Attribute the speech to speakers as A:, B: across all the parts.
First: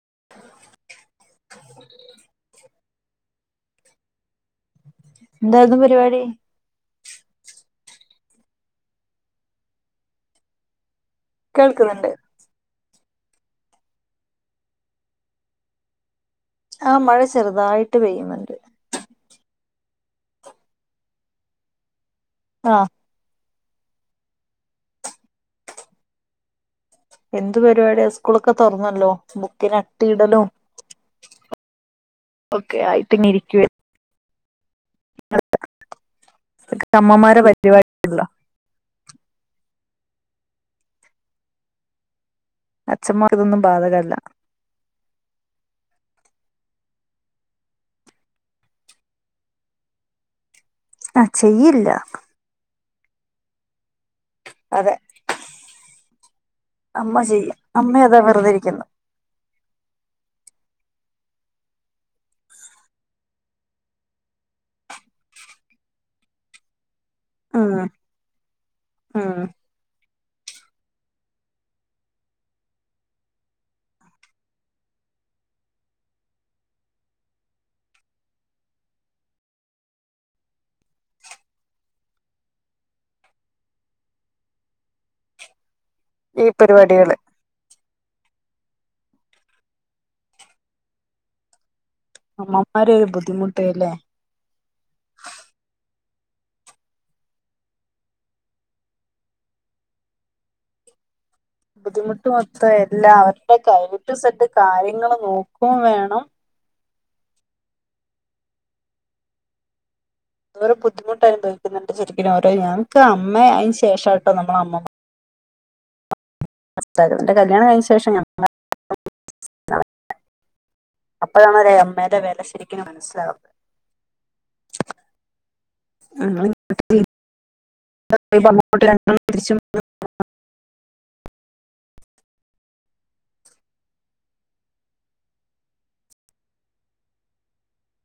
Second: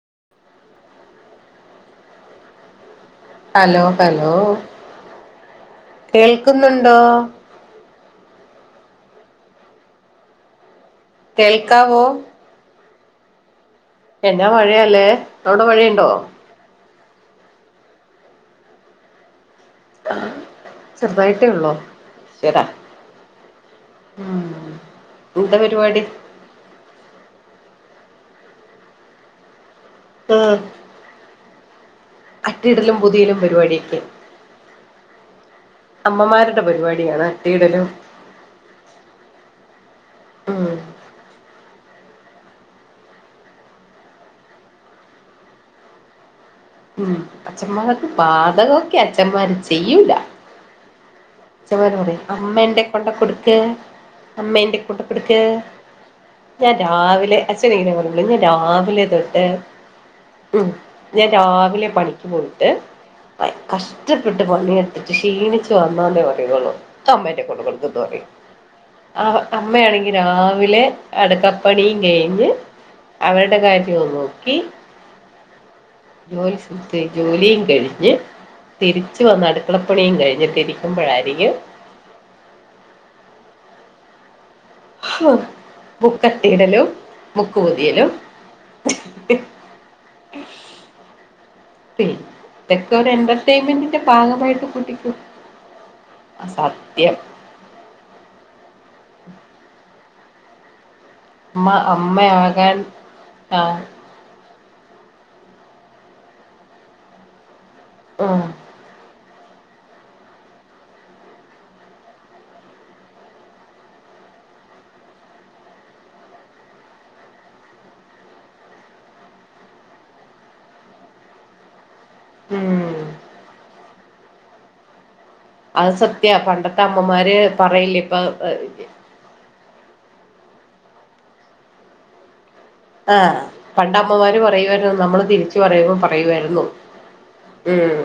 A: [unintelligible]
B: Hello hello
A: എന്തായിരുന്നു പരിപാടി
B: കേൾക്കുന്നുണ്ടോ? കേൾക്കാവോ?
A: കേൾക്കുന്നുണ്ട്
B: എന്നാ മഴയല്ലേ വിടെ മഴയുണ്ടോ?
A: ആഹ മഴ ചെറുതായിട്ട് പെയ്യുന്നുണ്ട്.
B: [unintelligible] ചെറുതായിട്ടേ ഉള്ളോ ശരാ
A: ആഹ്
B: ഉം എന്താ പരിപാടി?
A: എന്തു പരിപാടിയ സ്കൂളൊക്കെ തുറന്നല്ലോ ബുക്കിനെ അട്ടിയിടലും ഒക്കെ
B: അറ്റിടലും
A: ആയിട്ട് ഇങ്ങനെ
B: പുതിയലും
A: ഇരിക്കുവ
B: പരിപാടിയൊക്കെ, [unintelligible] അമ്മമാരുടെ പരിപാടിയാണ്
A: അമ്മമാരെ
B: അട്ടിയിടലും [unintelligible]
A: പരിപാടിയല്ലോ [unintelligible]
B: ഉം.
A: അച്ഛന്മാർ ഇതൊന്നും ബാധകല്ല.
B: ഉം. അച്ഛന്മാർക്ക് ബാധകം ഒക്കെയാ അച്ഛന്മാര് ചെയ്യൂല.
A: ആ ചെയ്യില്ല
B: ച്ഛമാര് പറയും അമ്മേ ന്റെ കൊണ്ട് കൊടുക്ക് അമ്മേ ന്റെ
A: അതെ
B: കൊണ്ട് കൊടുക്ക് ഞാൻ
A: അമ്മ
B: രാവിലെ
A: ചെയ്യും
B: അച്ഛനിങ്ങനെയാ
A: അമ്മ അതാ
B: പറയുള്ള് ഞാൻ
A: വെറുതെരിക്കുന്നു
B: രാവിലെ തൊട്ട് [unintelligible] ഉം ഞാൻ രാവിലെ പണിക്ക് പോയിട്ട് കഷ്ടപ്പെട്ട് പണിയെടുത്തിട്ട് ക്ഷീണിച്ചു വന്നാന്നേ പറയും [unintelligible] അമ്മേന്റെ കയ്യി കൊണ്ട്
A: ഉം
B: കൊടുക്കുന്ന് പറയും ആ
A: ഉം
B: അമ്മയാണങ്കി- രാവിലെ അടക്കപ്പണിയും കഴിഞ്ഞ് അവരുടെ കാര്യവും നോക്കി ജോലി സ് [unintelligible] ജോലിയും കഴിഞ്ഞ് തിരിച്ചു വന്ന് അടുക്കളപ്പണിയും കഴിഞ്ഞെക്കെ ഇരിക്കുമ്പഴായി രിക്കും- [unintelligible] [unintelligible] ഹ്അ ബുക്ക്
A: ഈ
B: തേടലും
A: പരിപാടികള്
B: ബുക്ക് പൊതി തിയലും [unintelligible] [unintelligible]
A: അമ്മമാര്
B: ഇതൊക്കെ ഒരു
A: ബുദ്ധിമുട്ടല്ലേ
B: എന്റർടൈംമെന്റിന്റെ ഭാഗമായിട്ട് കുട്ടിക്കോ അ സത്യം. അമ്മ
A: ബുദ്ധിമുട്ട് മൊത്തം
B: അമ്മയാകാൻ
A: എല്ലാം അവരുടെ
B: ആഹ്
A: [unintelligible] കാര്യങ്ങള്നോക്കുകയും വേണം.
B: ഉം [unintelligible]
A: രം ബുദ്ധിമുട്ട് അനുഭവിക്കുന്നുണ്ട് ശരിക്കും അരെ ഞങ്ങക്ക് അമ്മേ അയിന് ശേഷംട്ടോ നമ്മള അമ്മ പൊ എന്റെ കല്യാണം കഴിഞ്ഞശേഷം ഞങ്ങ [unintelligible] [unintelligible] നളെ അപ്പഴാണ് [unintelligible] മ്മേന്റെ വില
B: ഉം
A: ശരിക്കുംമനസ്സിലാവും.
B: അത് സത്യവാ
A: ഞങ്ങൾ
B: പണ്ടത്തെ
A: ഇങ്ങോട്ട് രീതിയിൽ
B: അമ്മമാര് പറയില്ലേ ഇപ്പൊ
A: പറയുമ്പോ അങ്ങോട്ട്
B: [unintelligible]
A: രണ്ടെണ്ണം തിരിച്ചു വന്ന്
B: ആ പണ്ട് അമ്മമാര് പറയു വായിരുന്നു നമ്മള് തിരിച്ച് പറയുമ്പോ പറയുവായിരുന്നു ഉം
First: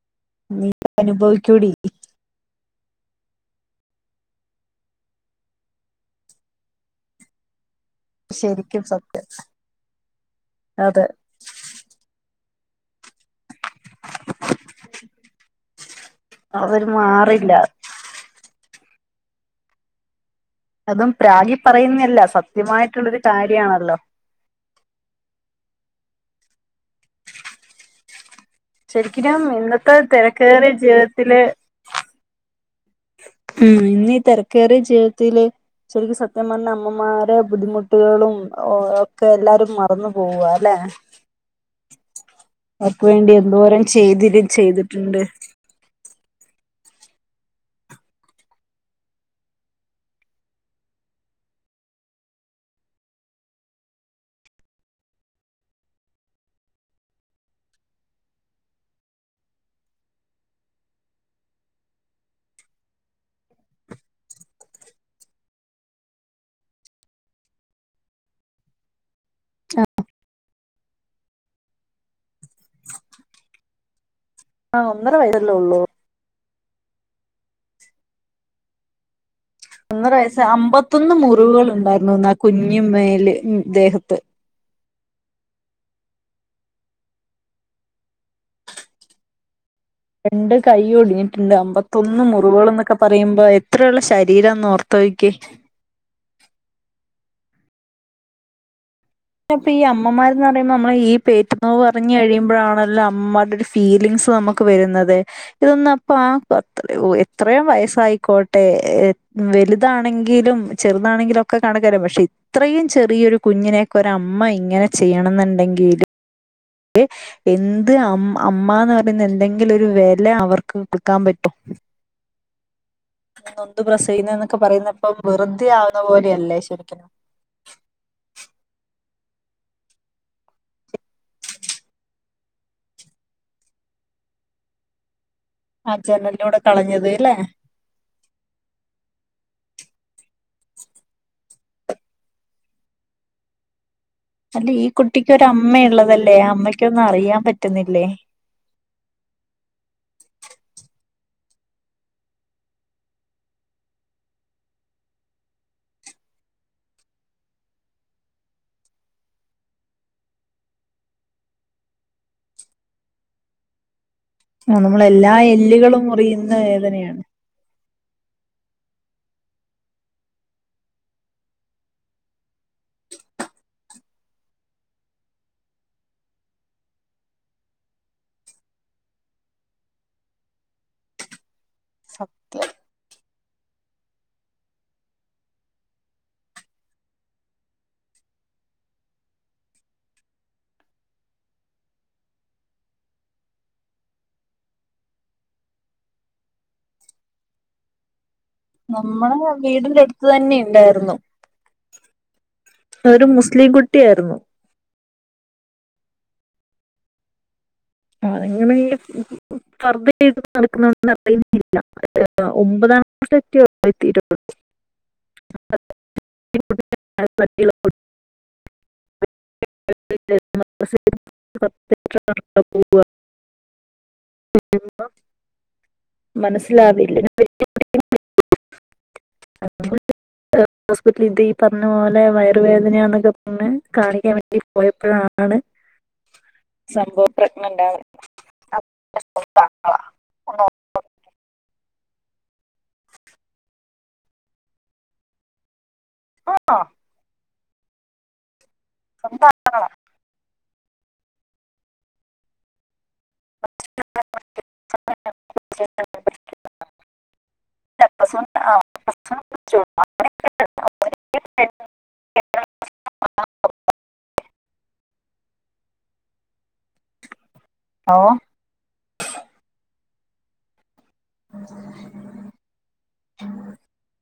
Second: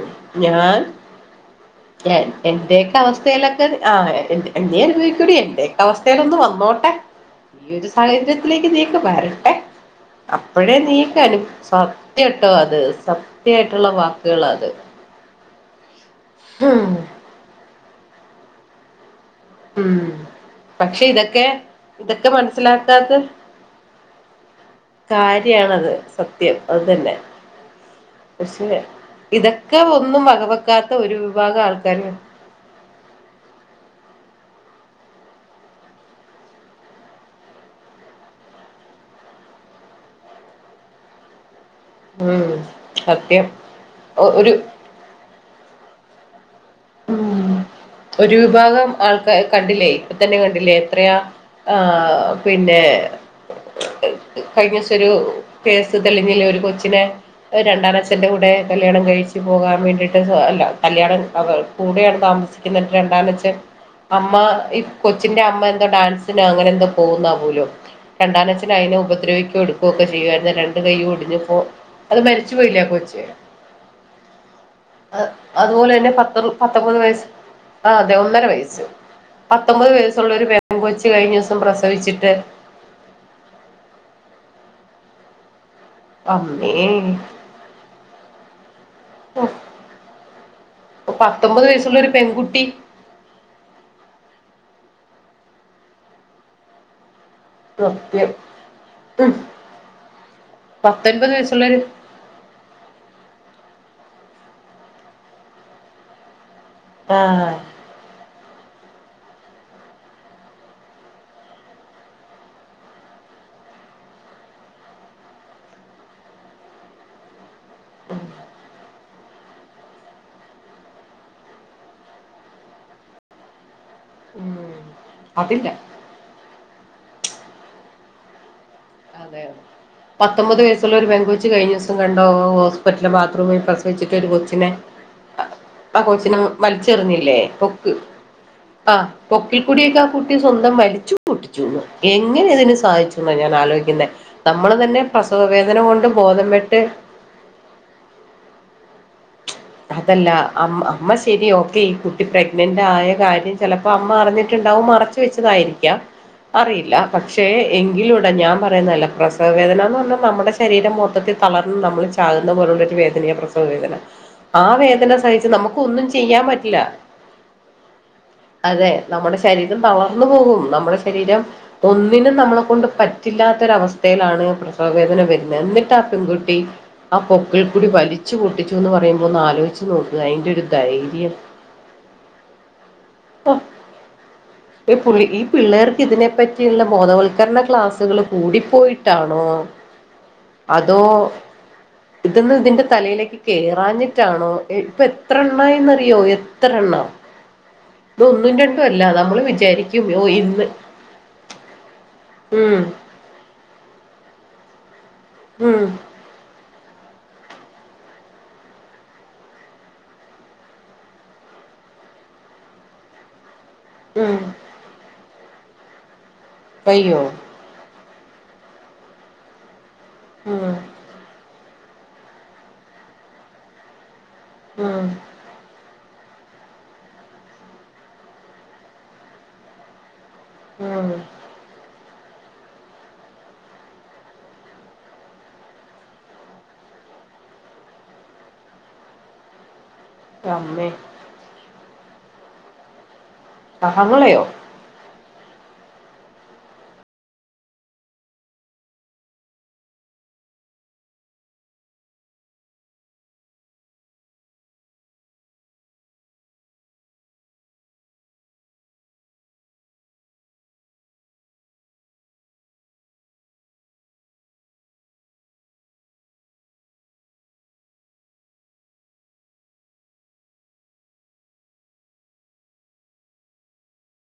A: നീ
B: ഞാൻ
A: അനുഭവിക്കൂടി
B: എ എന്റെ അവസ്ഥയിലൊക്കെ ആ ന്റ നീ അനുഭവിക്കുവടി എന്റെയൊക്കെ അവസ്ഥ ലൊന്ന് വന്നോട്ടെ. ഈ ഒരു സാഹചര്യത്തിലേക്ക്
A: ശരിക്കും
B: നീയൊക്ക
A: സത്യം
B: വരട്ടെ അപ്പോഴേ
A: അതെ
B: നീയൊക്കെ- അനുഭ് സത്യം ട്ടോ അത് സത്യായിട്ടുള്ള വാക്കുകളാ അത്.
A: അവര്
B: ഉം
A: മാറില്ല.
B: ഉം. പക്ഷെ
A: അതും
B: ഇതൊക്കെ
A: പ്രാഗി പറയുന്നില്ല
B: ഇതൊക്കെ മനസിലാക്കാത്ത
A: സത്യമായിട്ടുള്ളൊരു കാര്യമാണല്ലോ
B: കാര്യം ആണത്. സത്യം അത് തന്നെ. ക്ഷെ
A: ശരിക്കും
B: ഇതൊക്കെ
A: ഇന്നത്തെ
B: ഒന്നും
A: തിരക്കേറിയ
B: വകവെക്കാത്ത ഒരു
A: ജീവിതത്തില്
B: വിഭാഗം ആൾക്കാര്
A: ഉം. ഇന്നീ തിരക്കേറിയ ജീവിതത്തില് ശരിക്കും സത്യം പറഞ്ഞാൽ അമ്മമാരെ ബുദ്ധിമുട്ടുകളും ഒക്കെ എല്ലാരും മറന്നു പോവാ അല്ലെ?
B: ഉം
A: അവർക്ക് വേണ്ടി
B: സത്യം
A: എന്തോരം ചെയ്തിര്
B: ഒരു
A: ചെയ്തിട്ടുണ്ട്.
B: ഉം
A: [inaudible]
B: ഒരു വിഭാഗം ആൾക്കാ കണ്ടില്ലേ ഇപ്പ തന്നെ കണ്ടില്ലേ എത്രയാ ആ പിന്നെ ഏ കഴിഞ്ഞ ദിവസം ഒരു കേസ് തെളിഞ്ഞില്ലേ ഒരു കൊച്ചിനെ രണ്ടാനച്ഛന്റെ കൂടെ കല്യാണം കഴിച്ചു പോകാൻ വേണ്ടിട്ട് അല്ല കല്യാണം [inaudible] കൂടെയാണ് താമസിക്കുന്നത് രണ്ടാനച്ഛൻ അമ്മ ഈ കൊച്ചിന്റെ അമ്മ എന്തോ ഡാൻസി നോ അങ്ങനെ എന്തോ പോകുന്നാ പോലും രണ്ടാനച്ഛന് അതിനെ ഉപ ദ്രവിക്കുവോ എടുക്കൊക്കെ ചെയ്യുവായിരുന്നു. രണ്ടു കൈയും ഒടിഞ്ഞപ്പോ അത് മരിച്ചു പോയില്ലേ ആ കൊച്ച്.
A: ആ ഒന്നര
B: അ
A: വയസ്സല്ലേ ഉള്ളൂ
B: അതുപോലെ തന്നെ പത്ര പത്തൊമ്പത് വയസ് ആ അതെ ഒന്നര വയസ്സ്. പത്തൊമ്പത് വയസ്സുള്ള
A: ഒന്നരവയസ്.
B: ഒരു പെൺകൊച്ച്
A: അമ്പത്തൊന്ന്
B: കഴിഞ്ഞ ദിവസം
A: മുറിവുകളുണ്ടായിരുന്നു
B: പ്രസവിച്ചിട്ട്
A: ആ കുഞ്ഞ് മേൽ ദേഹത്ത്
B: അമ്മേ ഹോ
A: രണ്ട് കൈ ഒടിഞ്ഞിട്ടുണ്ട്
B: ഒരു
A: അമ്പത്തൊന്ന്
B: പെൺകുട്ടി
A: മുറിവുക എന്നൊക്കെ പറയുമ്പോ എത്രയുള്ള ശരീരം നോർ ഓർത്തു നോക്കിക്കേ
B: കൃത്യം
A: പ്പൊ ഈ അമ്മമാരന്ന് പറയുമ്പോൾ നമ്മള ഈ പേറ്റുോവ്
B: വയസ്സുള്ളൊരു
A: പറഞ് കഴിയുമ്പോഴാണല്ലോ അമ്മമാടെ ഒരു ഫീലിംഗസ് നമുക്ക് വരുന്നത് ഇതൊന്ന അപ്പ ആ
B: ആഹ്
A: എത്രയും വയസ്സായിക്കോട്ടെ മേ വലുതാണെങ്കിലും ചെറുതാണെങ്കിലും ഒക്കെ കാണക്കാരും പക്ഷെ ഇത്രയും ചെറിയൊരു കുഞ്ഞിനെ ഒര അമ്മ ഇങ്ങനെ ചെയ്യണം എന്നുണ്ടെങ്കില് എന്ത് അ അമ്മന്ന് പറയുന്ന എന്തെങ്കിലു ഒരു വില അവർക്ക് കൊടുക്കാൻ പറ്റോ അ നൊന്തു പ്രസവിക്കാൻ
B: ഉം
A: എന്നൊക്കെ പറയുന്നപ്പൊ
B: അതില്ല
A: വെറുതെ ആവുന്ന പോലെയല്ലേ ശരിക്കും
B: അതെ അതെ പത്തൊമ്പത് വയസ്സുള്ള ഒരു പെൺ കൊച്ചി കഴിഞ്ഞ ദിവസം കണ്ടോ ഹോസ്പിറ്റലില ബാത്റൂമിൽ പ്രസവിച്ചിട്ട് ഒരു കൊച്ചിനെ ആ കൊച്ചിനെ
A: ജനലിലൂടെ കളഞ്ഞത് അല്ലെ
B: വലിച്ചെറിഞ്ഞില്ലേ പൊക്ക് ആ പൊക്കിൽക്കൂടിയൊക്കെ ആ കുട്ടി സ്വന്തം വലിച്ചു പൊട്ടിച്ചൂന്ന് എങ്ങനെ അതിന് സധിച്ചുെന്നാണ് ഞാൻ ആലോചിക്കുന്നത്
A: അല്ല
B: നമ്മള്
A: ഈ
B: തന്നെ
A: കുട്ടിക്ക് ഒരു
B: പ്രസവവേദന കൊണ്ട്
A: അമ്മയുള്ളതല്ലേ
B: ബോധം
A: ആ
B: വെട്ട്
A: അമ്മയ്ക്കൊന്നും അറിയാൻ പറ്റുന്നില്ലേ [unintelligible]
B: അതല്ല അ അമ്മ ശരി ഓക്കെ ഈ കുട്ടി പ്രഗ്നന്റ് ആയ കാര്യം ചിലപ്പോ അമ്മ അറിഞ്ഞിട്ടുണ്ടാവും മറച്ച വെച്ചതായിരിക്കാം അറിയില്ല പക്ഷേ എങ്കിലുംൂടെ ഞാൻ പറയുന്നതല്ല പ്രസവ വേദന എന്ന് പറഞ്ഞാൽ നമ്മുടെ ശരീരം മൊത്തത്തിൽ കളർന്ന് നമ്മള് ചാകുന്ന പോലുള്ള ഒരു വേദനയ പ്രസവ വേദന
A: ആ നമ്മള
B: വേദന
A: എല്ലാ
B: സഹിച്ച് നമുക്ക്
A: എല്ലുകളും
B: ഒന്നും ചെയ്യാൻ
A: മുറിയുന്ന
B: പറ്റില്ല
A: വേദനയാണ്
B: അതെ നമ്മുടെ ശരീരം തളർന്നു പോകും നമ്മുടെ ശരീരം ഒന്നിനും നമ്മളെ കൊണ്ട് പറ്റില്ലാത്ത ത്ത ഒരു അവസ്ഥയിലാണ് പ്രസവ വേദന വരുന്നത് എന്നിട്ട് ആ പെൺകുട്ടി ആ പൊക്കിൽ കൂടി വലിച്ചു പൂട്ടി ന്ന് പറയുമ്പോ ഒന്ന് ആലോചിച്ച് നോക്കുക അയിന്റെ ഒരു ധൈര്യം ആ
A: [unintelligible]
B: ഈ ഈ പിള്ളേർക്ക് ഇതിനെപ്പറ്റിയുള്ള ബോധവൽക്കരണ ക്ലാസ്സുകള് കൂടിപ്പോയിട്ടാണോ അതോ ഇതന്ന് ഇതിന്റെ തലയിലേക്ക് കേറാഞ്ഞിട്ടാണോ ഇപ്പൊ എത്ര എണ്ണായിന്ന്റിയോ എത്ര എണ്ണം ഇത് ഒന്നും രണ്ടും അല്ല
A: നമ്മളെ
B: നമ്മള്
A: വീടിന്റെ
B: വിചാരിക്കും ഓ
A: അടുത്ത് തന്നെ
B: ഇന്ന്
A: ഇണ്ടായിരുന്നു
B: ഉം
A: ഒരു മുസ്ലിം കുട്ടിയായിരുന്നു
B: ഉം
A: അങ്ങനെ നടക്കുന്ന അറിയുന്നില്ല ഒമ്പത നരത്തി തൊള്ളായിരത്തി
B: ഉം
A: ഇരുപത്
B: വയ്യോ
A: [unintelligible]
B: ഉം
A: [unintelligible] [unintelligible]
B: ഉം
A: [unintelligible] മനസ്സിലാവില്ല
B: ഉം
A: ഹ്പ ഇത് ഈ പറഞ്ഞ പോ നല്ലെ വയറുവേദനയാന്നൊക്കെ പറെ കാണിക്കാൻ വേണ്ടി പോയപ്പോഴാണ് സംഭവം പ്രഗ്നന്റ് ആ
B: [unintelligible] സ്യെമളയോ
A: ആഹ [unintelligible] [unintelligible] [unintelligible] എ [unintelligible] [unintelligible] ഉ [unintelligible]